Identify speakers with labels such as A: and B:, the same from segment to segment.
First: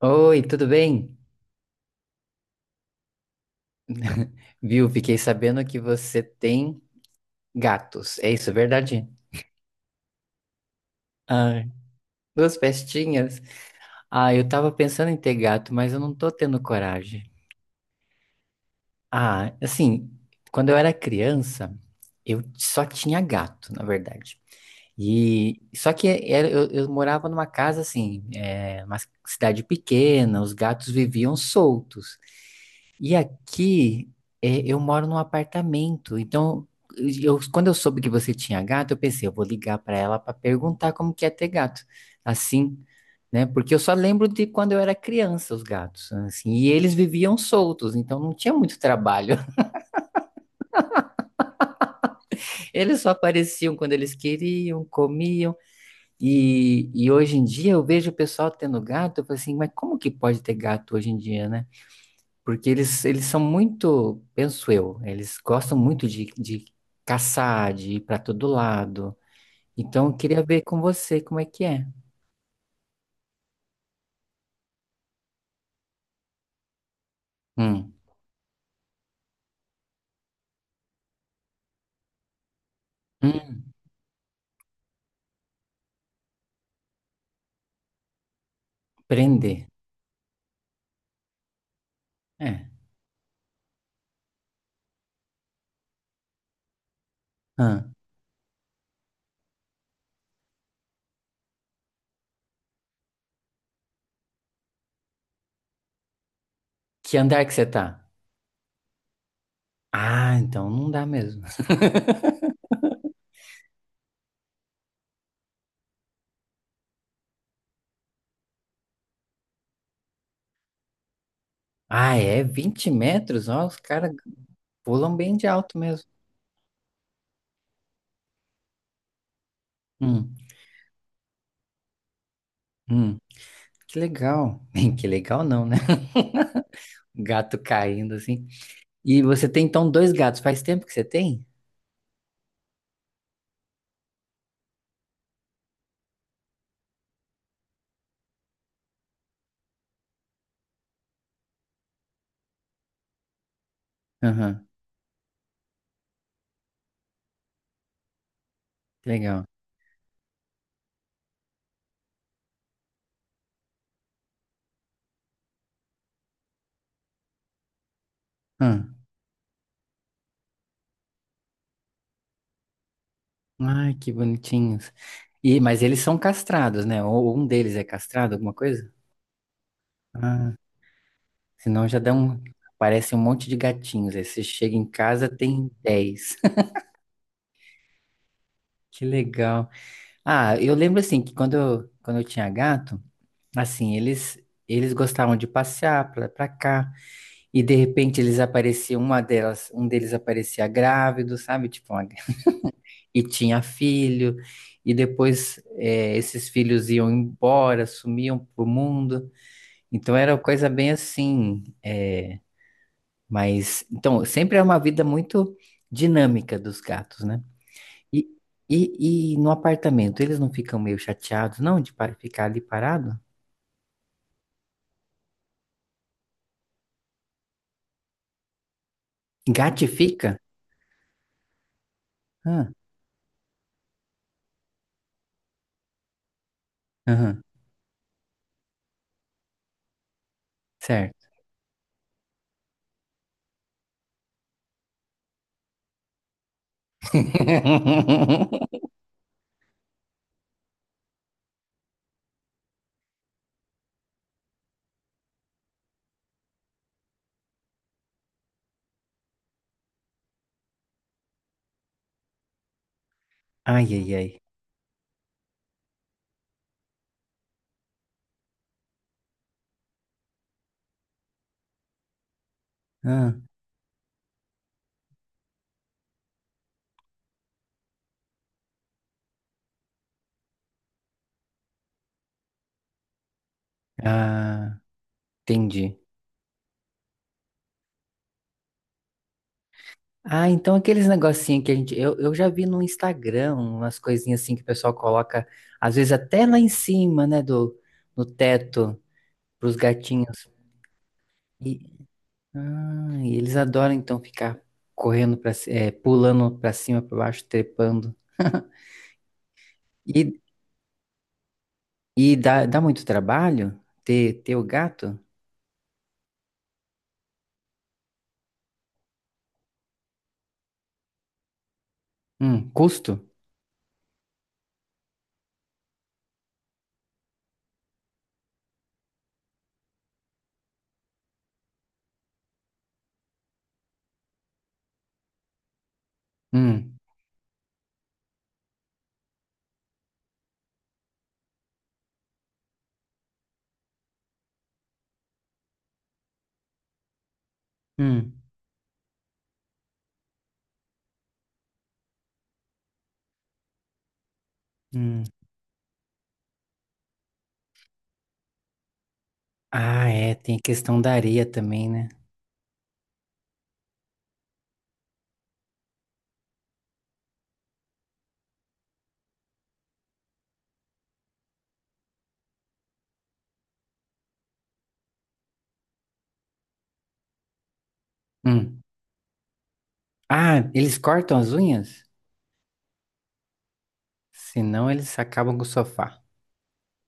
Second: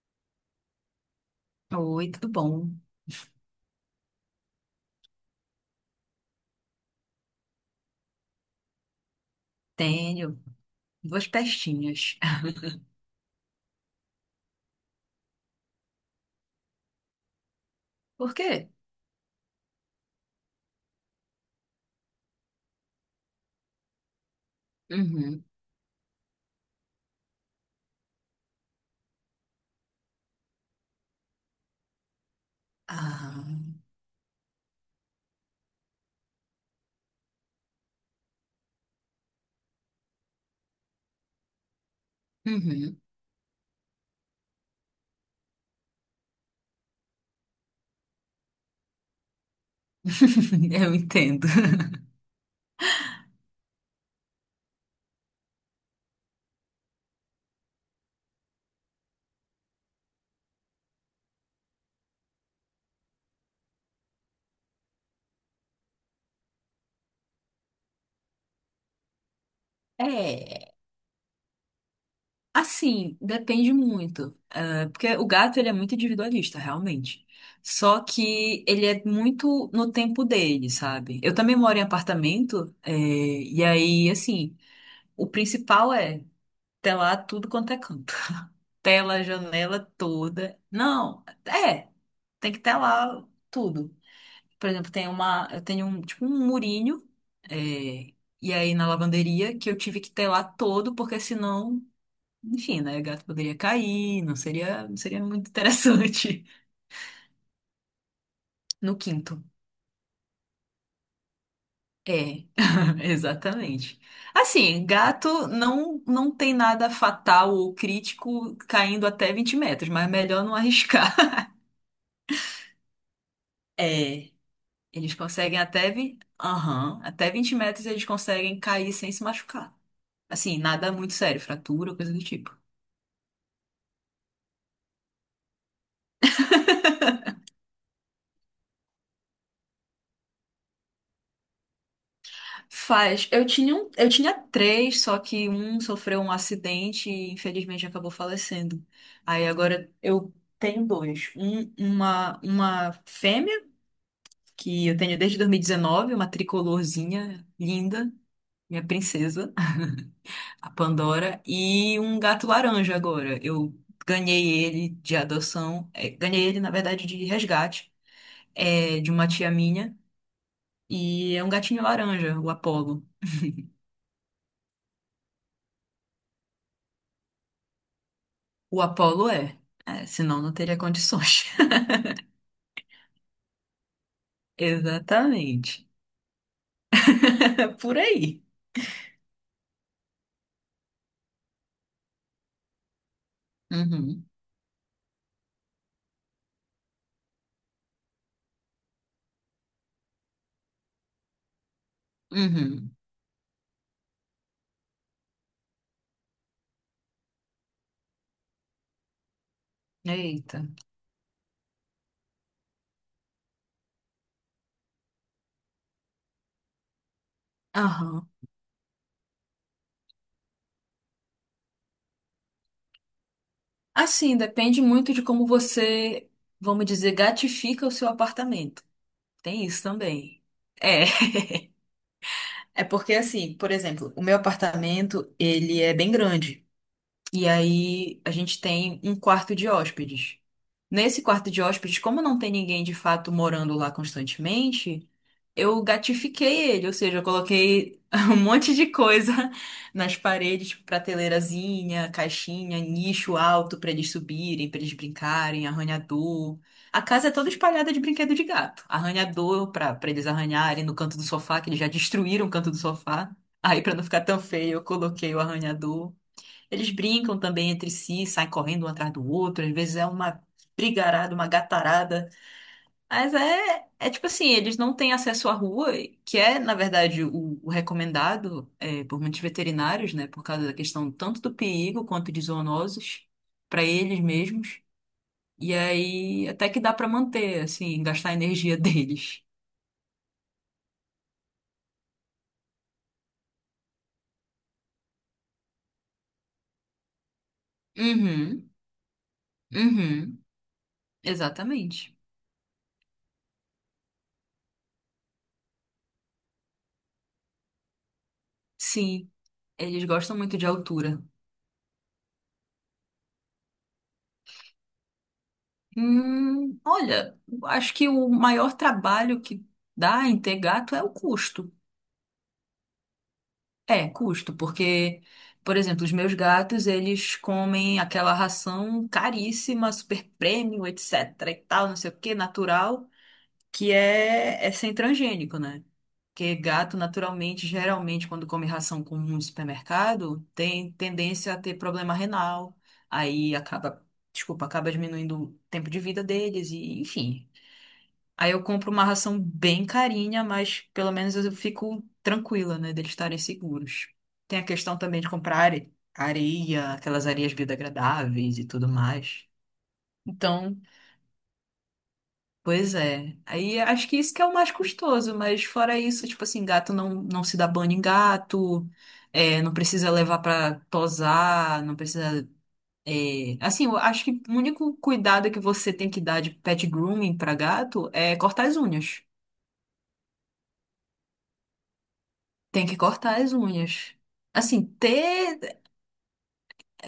A: Oi, tudo bem?
B: Oi, tudo bom?
A: Viu? Fiquei sabendo que você tem gatos. É isso, é verdade?
B: Tenho duas
A: Ah,
B: pestinhas.
A: duas pestinhas. Ah, eu tava pensando em ter gato, mas eu não tô tendo coragem.
B: Por quê?
A: Ah, assim, quando eu era criança, eu só tinha gato, na verdade.
B: Uhum.
A: E só que eu morava numa casa assim, é, uma cidade pequena, os gatos viviam soltos. E
B: Ah,
A: aqui é, eu moro num apartamento, então quando eu soube que você tinha gato, eu pensei, eu vou ligar para ela para perguntar como que é ter gato, assim,
B: uhum.
A: né? Porque eu só lembro de quando eu era criança os gatos, assim, e eles viviam soltos, então não tinha muito trabalho.
B: Eu entendo.
A: Eles só apareciam quando eles queriam, comiam. E hoje em dia eu vejo o pessoal tendo gato, eu falo assim, mas como que pode ter gato hoje em dia, né? Porque eles são muito, penso eu, eles gostam muito de caçar, de ir para todo lado. Então eu queria ver
B: É,
A: com você como é que é.
B: assim, depende muito. Ah, porque o gato, ele é muito individualista, realmente.
A: Hum,
B: Só que ele é muito no tempo dele, sabe? Eu também moro em apartamento, é, e
A: hum,
B: aí, assim, o principal é telar tudo quanto é canto. Tela, a
A: prender.
B: janela toda. Não, é. Tem que
A: É.
B: telar tudo. Por exemplo, eu tenho um, tipo um murinho, é,
A: Hum.
B: e aí na lavanderia que eu tive que telar todo, porque senão, enfim, né, o gato poderia cair, não seria muito interessante.
A: Que andar que você tá?
B: No quinto.
A: Ah, então não dá mesmo.
B: É, exatamente. Assim, gato não, não tem nada fatal ou crítico caindo até 20 metros, mas é melhor não arriscar.
A: Ah, é 20 metros? Ó, os caras
B: É. Eles
A: pulam bem de
B: conseguem
A: alto mesmo.
B: Aham, até 20 metros eles conseguem cair sem se machucar.
A: Hum,
B: Assim, nada muito sério, fratura, coisa do tipo.
A: hum. Que legal. Que legal não, né? Gato caindo assim. E você tem então dois gatos. Faz tempo que você tem?
B: Faz. Eu tinha três, só que um sofreu um acidente e infelizmente acabou falecendo. Aí agora eu tenho dois. Uma fêmea,
A: Aham,
B: que eu tenho desde 2019, uma tricolorzinha linda, minha
A: que legal.
B: princesa, a Pandora, e um gato laranja agora. Eu ganhei ele de adoção, é, ganhei ele, na verdade, de resgate,
A: Ah,
B: é, de uma tia minha, e é um gatinho laranja, o Apollo.
A: ai, que bonitinhos. E, mas eles são castrados, né? Ou um deles é castrado, alguma
B: O
A: coisa?
B: Apollo é, senão não
A: Ah,
B: teria condições.
A: senão já dá um. Parece um monte de gatinhos. Aí você chega em casa, tem
B: Exatamente.
A: 10.
B: Por aí.
A: Que legal. Ah, eu lembro assim que quando eu tinha gato, assim,
B: Uhum,
A: eles gostavam de passear pra cá e de repente eles apareciam, uma delas, um deles aparecia grávido, sabe? Tipo,
B: uhum.
A: e tinha filho, e depois esses filhos iam embora, sumiam pro mundo. Então era uma
B: Eita.
A: coisa bem assim, mas então sempre é uma vida muito dinâmica dos gatos, né? E,
B: Aham.
A: e no apartamento, eles não ficam meio chateados, não, de ficar ali parado?
B: Assim, depende muito de como você, vamos dizer, gatifica o seu apartamento. Tem isso
A: Gatifica?
B: também. É.
A: Ah,
B: É porque assim, por exemplo, o meu apartamento, ele é bem grande.
A: aham,
B: E aí a gente tem um quarto de hóspedes. Nesse
A: certo.
B: quarto de hóspedes, como não tem ninguém de fato morando lá constantemente, eu gatifiquei ele, ou seja, eu coloquei um monte de coisa nas paredes, tipo prateleirazinha, caixinha, nicho alto para eles subirem, para eles brincarem, arranhador. A casa é toda espalhada de brinquedo de gato. Arranhador para eles arranharem no canto do sofá, que eles já destruíram o canto do sofá. Aí,
A: Ai,
B: para não
A: ai,
B: ficar tão
A: ai.
B: feio, eu coloquei o arranhador. Eles brincam também entre si, saem correndo um atrás do outro, às vezes é uma brigarada, uma gatarada. Mas
A: Ah,
B: é tipo assim, eles não têm acesso à rua, que é, na verdade, o recomendado é, por muitos veterinários, né? Por causa da questão tanto do perigo quanto de zoonoses para eles
A: ah,
B: mesmos. E
A: entendi.
B: aí até que dá para manter, assim, gastar a energia deles.
A: Ah, então aqueles negocinhos que a gente. Eu já vi no Instagram umas coisinhas assim que o pessoal coloca, às vezes até lá em cima, né, do, no
B: Uhum,
A: teto, pros
B: uhum,
A: gatinhos. E,
B: exatamente.
A: ah, e eles adoram então ficar correndo para pulando pra cima, pra baixo, trepando.
B: Sim, eles gostam
A: E,
B: muito de altura.
A: e dá muito trabalho ter o gato?
B: Olha, acho que o maior trabalho que dá em ter gato é o custo.
A: Custo?
B: É, custo, porque, por exemplo, os meus gatos, eles comem aquela ração caríssima, super premium, etc e tal, não sei o que, natural, que é sem transgênico, né? Porque gato,
A: Hum,
B: naturalmente, geralmente, quando come ração comum no supermercado, tem tendência a ter problema renal, aí acaba, desculpa, acaba diminuindo o tempo de vida deles e, enfim...
A: hum,
B: Aí eu compro uma ração bem carinha, mas pelo menos eu fico tranquila, né, deles estarem seguros. Tem a questão também
A: hum.
B: de comprar areia, aquelas areias biodegradáveis e tudo mais.
A: Ah, é, tem a
B: Então,
A: questão da areia também, né?
B: pois é. Aí acho que isso que é o mais custoso, mas fora isso, tipo assim, gato não, não se dá banho em gato, é, não precisa levar pra tosar, não precisa. É, assim, eu acho que o único cuidado que você tem que dar de pet grooming pra gato é cortar as
A: Hum.
B: unhas.
A: Ah, eles cortam as unhas?
B: Tem que cortar as unhas. Assim,
A: Senão eles acabam com o
B: ter.
A: sofá.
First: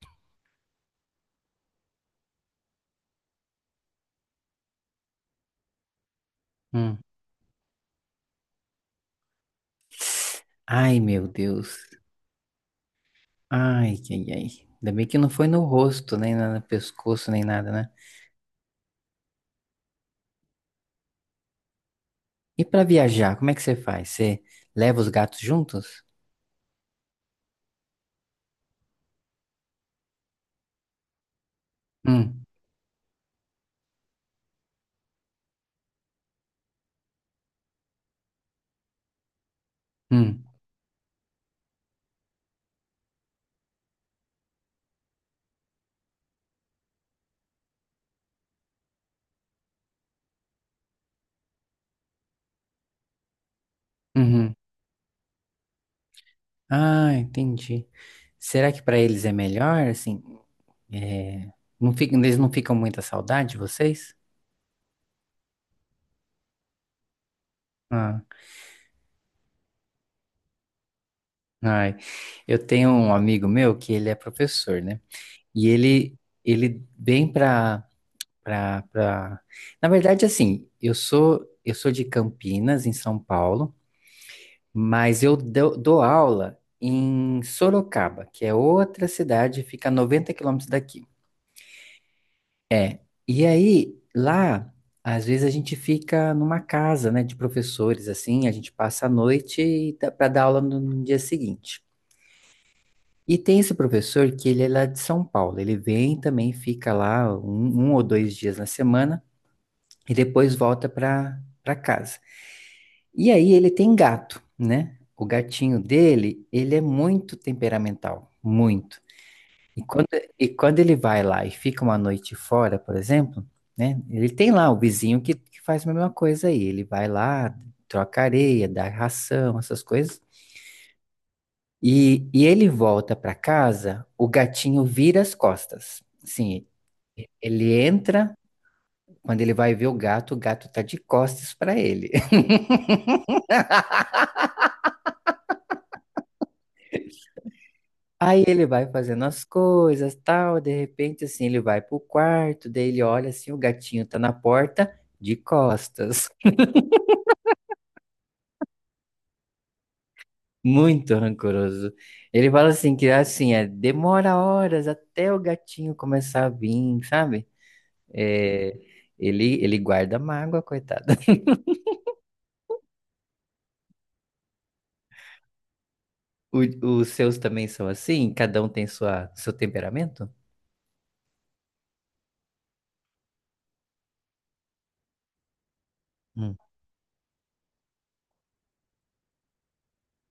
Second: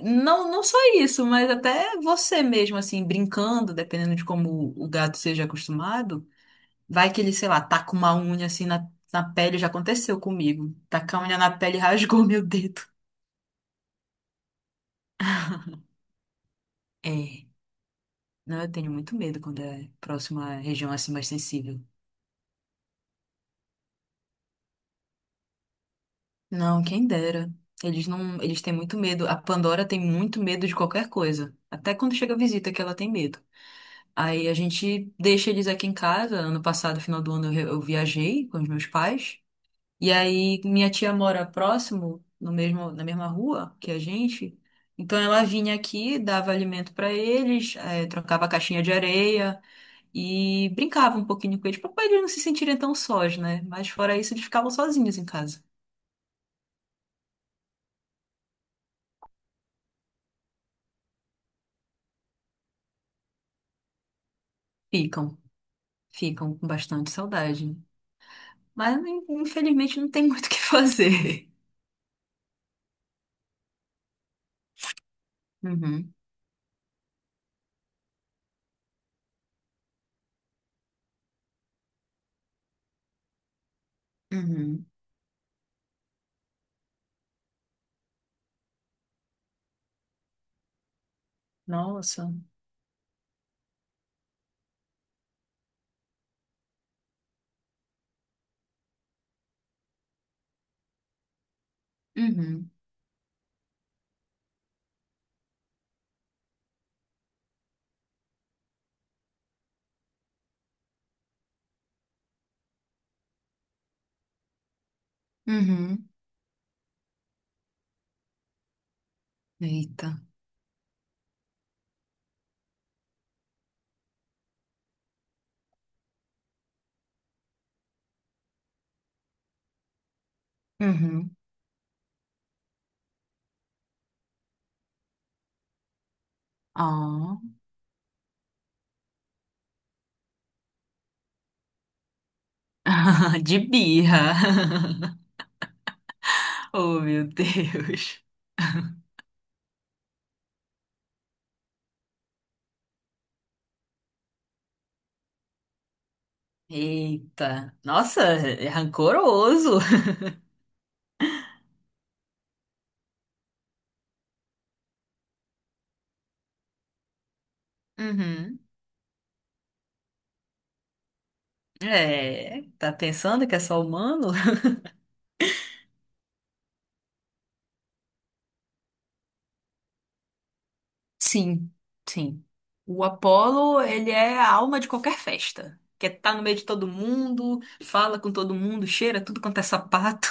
B: Não, não só isso, mas até você mesmo, assim, brincando, dependendo de como o gato seja acostumado,
A: Hum.
B: vai que ele, sei lá, taca uma unha assim na pele, já aconteceu comigo.
A: Ai,
B: Tacar a
A: meu
B: unha na pele
A: Deus.
B: e rasgou meu dedo.
A: Ai, ai, ai. Ainda bem que não foi no rosto, nem na- no pescoço, nem
B: É.
A: nada, né?
B: Não, eu tenho muito medo quando é próxima região assim mais sensível.
A: E pra viajar, como é que você faz? Você leva os gatos juntos?
B: Não, quem dera. Eles não, eles têm muito medo. A Pandora tem muito medo de qualquer coisa. Até quando chega a
A: Hum,
B: visita que ela tem medo. Aí a gente deixa eles aqui em casa. Ano passado, final do ano, eu viajei com os meus pais. E
A: hum,
B: aí minha tia mora próximo, no mesmo, na mesma rua que a gente. Então ela vinha aqui, dava alimento para eles, trocava a caixinha de areia e brincava um pouquinho com eles, para eles não se sentirem tão sós, né? Mas fora isso, eles
A: uhum.
B: ficavam sozinhos em casa.
A: Ah, entendi. Será que pra eles é melhor, assim? É... Não fica... Eles não ficam muita saudade de vocês?
B: Ficam, ficam com bastante saudade.
A: Ah,
B: Mas infelizmente não tem muito o que fazer.
A: ai. Eu tenho um amigo meu que ele é professor, né? E
B: Uhum,
A: ele vem pra... Na verdade, assim, eu sou de Campinas, em São Paulo,
B: uhum.
A: mas eu dou, dou aula em Sorocaba, que é outra cidade, fica a 90 quilômetros daqui.
B: Nossa.
A: É, e aí, lá, às vezes a gente fica numa casa, né, de professores, assim, a gente passa a noite para dar aula no dia seguinte.
B: Uhum.
A: E tem esse professor que ele é lá de São Paulo. Ele vem também, fica lá um ou dois dias na semana e depois volta para casa. E aí ele tem gato, né? O gatinho
B: Uhum.
A: dele, ele é muito temperamental, muito. E quando,
B: Eita.
A: e quando ele vai lá e fica uma noite fora, por exemplo, né? Ele tem lá o vizinho que faz a mesma coisa aí. Ele vai lá, troca areia, dá ração, essas coisas.
B: Uhum.
A: E ele volta para casa, o gatinho vira as costas. Sim,
B: Ó.
A: ele entra, quando ele vai ver o gato tá de costas para ele.
B: De birra. Oh, meu Deus.
A: Aí ele vai fazendo as coisas, tal, de repente assim, ele vai pro quarto, daí ele olha assim, o gatinho tá na porta de costas.
B: Eita. Nossa, é rancoroso.
A: Muito rancoroso. Ele fala assim que assim, é, demora horas até o gatinho começar a vir, sabe?
B: Uhum.
A: É, ele guarda mágoa, coitado.
B: É, tá pensando que é só humano?
A: O- os seus também são assim? Cada um tem sua, seu temperamento?
B: Sim, sim. O Apolo, ele é a alma de qualquer festa. Quer estar no
A: Hum.
B: meio de todo mundo, fala com todo mundo, cheira tudo quanto é sapato.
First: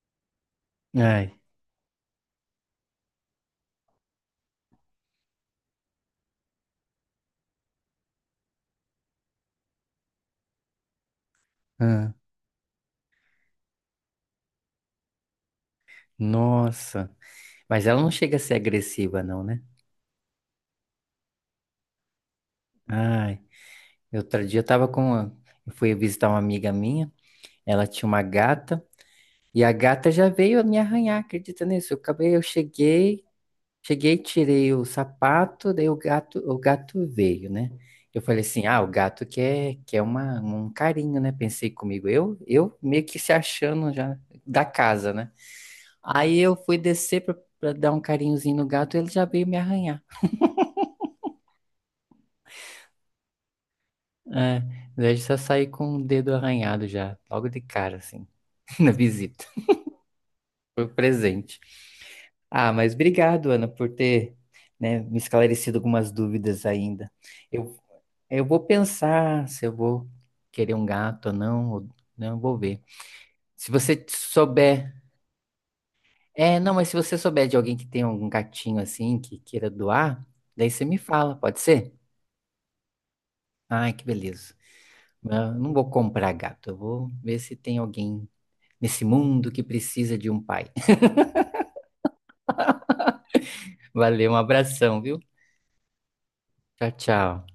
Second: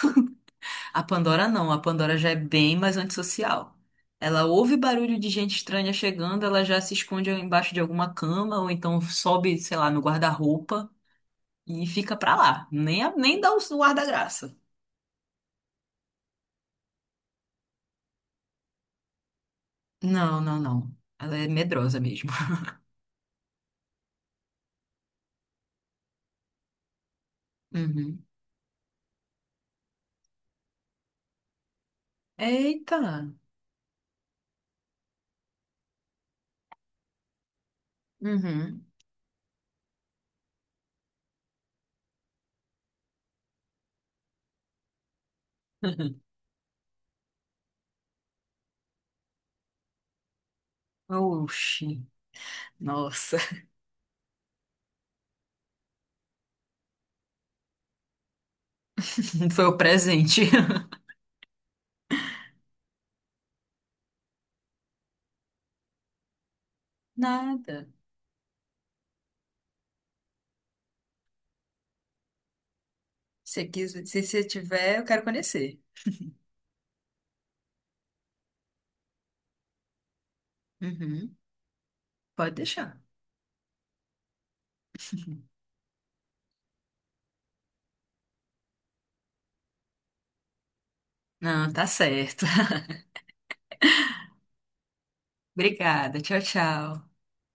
B: A
A: Ai,
B: Pandora não, a Pandora já é bem mais antissocial. Ela ouve barulho de gente estranha chegando, ela já se esconde embaixo de alguma cama, ou então sobe, sei lá, no guarda-roupa e
A: ah,
B: fica pra lá. Nem dá o guarda-graça.
A: nossa. Mas ela não chega a ser agressiva, não, né?
B: Não, não, não. Ela é medrosa mesmo.
A: Ai. Outro dia eu tava com uma... Eu fui visitar uma amiga minha. Ela tinha uma
B: Uhum.
A: gata. E a gata já veio me arranhar, acredita nisso? Eu acabei, eu cheguei.
B: Eita!
A: Cheguei, tirei o sapato, daí o gato veio, né? Eu falei assim, ah,
B: Uhum.
A: o gato quer, quer uma, um carinho, né? Pensei comigo, eu meio que se achando já da casa, né? Aí eu fui descer pra dar um carinhozinho no gato, ele já veio me arranhar.
B: Oxi. Nossa,
A: É, daí eu já saí com o dedo arranhado já, logo de cara, assim, na visita.
B: foi o presente.
A: Foi o presente. Ah, mas obrigado, Ana, por ter, né, me esclarecido algumas dúvidas ainda. Eu
B: Nada.
A: Eu vou pensar se eu vou querer um gato ou não, vou ver.
B: Se você
A: Se você
B: quiser- se você
A: souber.
B: tiver, eu quero conhecer.
A: É, não, mas se você souber de alguém que tem algum gatinho assim, que queira doar, daí você me fala,
B: Uhum.
A: pode ser?
B: Pode deixar.
A: Ai, que beleza. Eu não vou comprar gato, eu vou ver se tem alguém nesse mundo que precisa de um pai.
B: Não, tá certo.
A: Valeu, um abração, viu?
B: Obrigada. Tchau,
A: Tchau,
B: tchau.
A: tchau.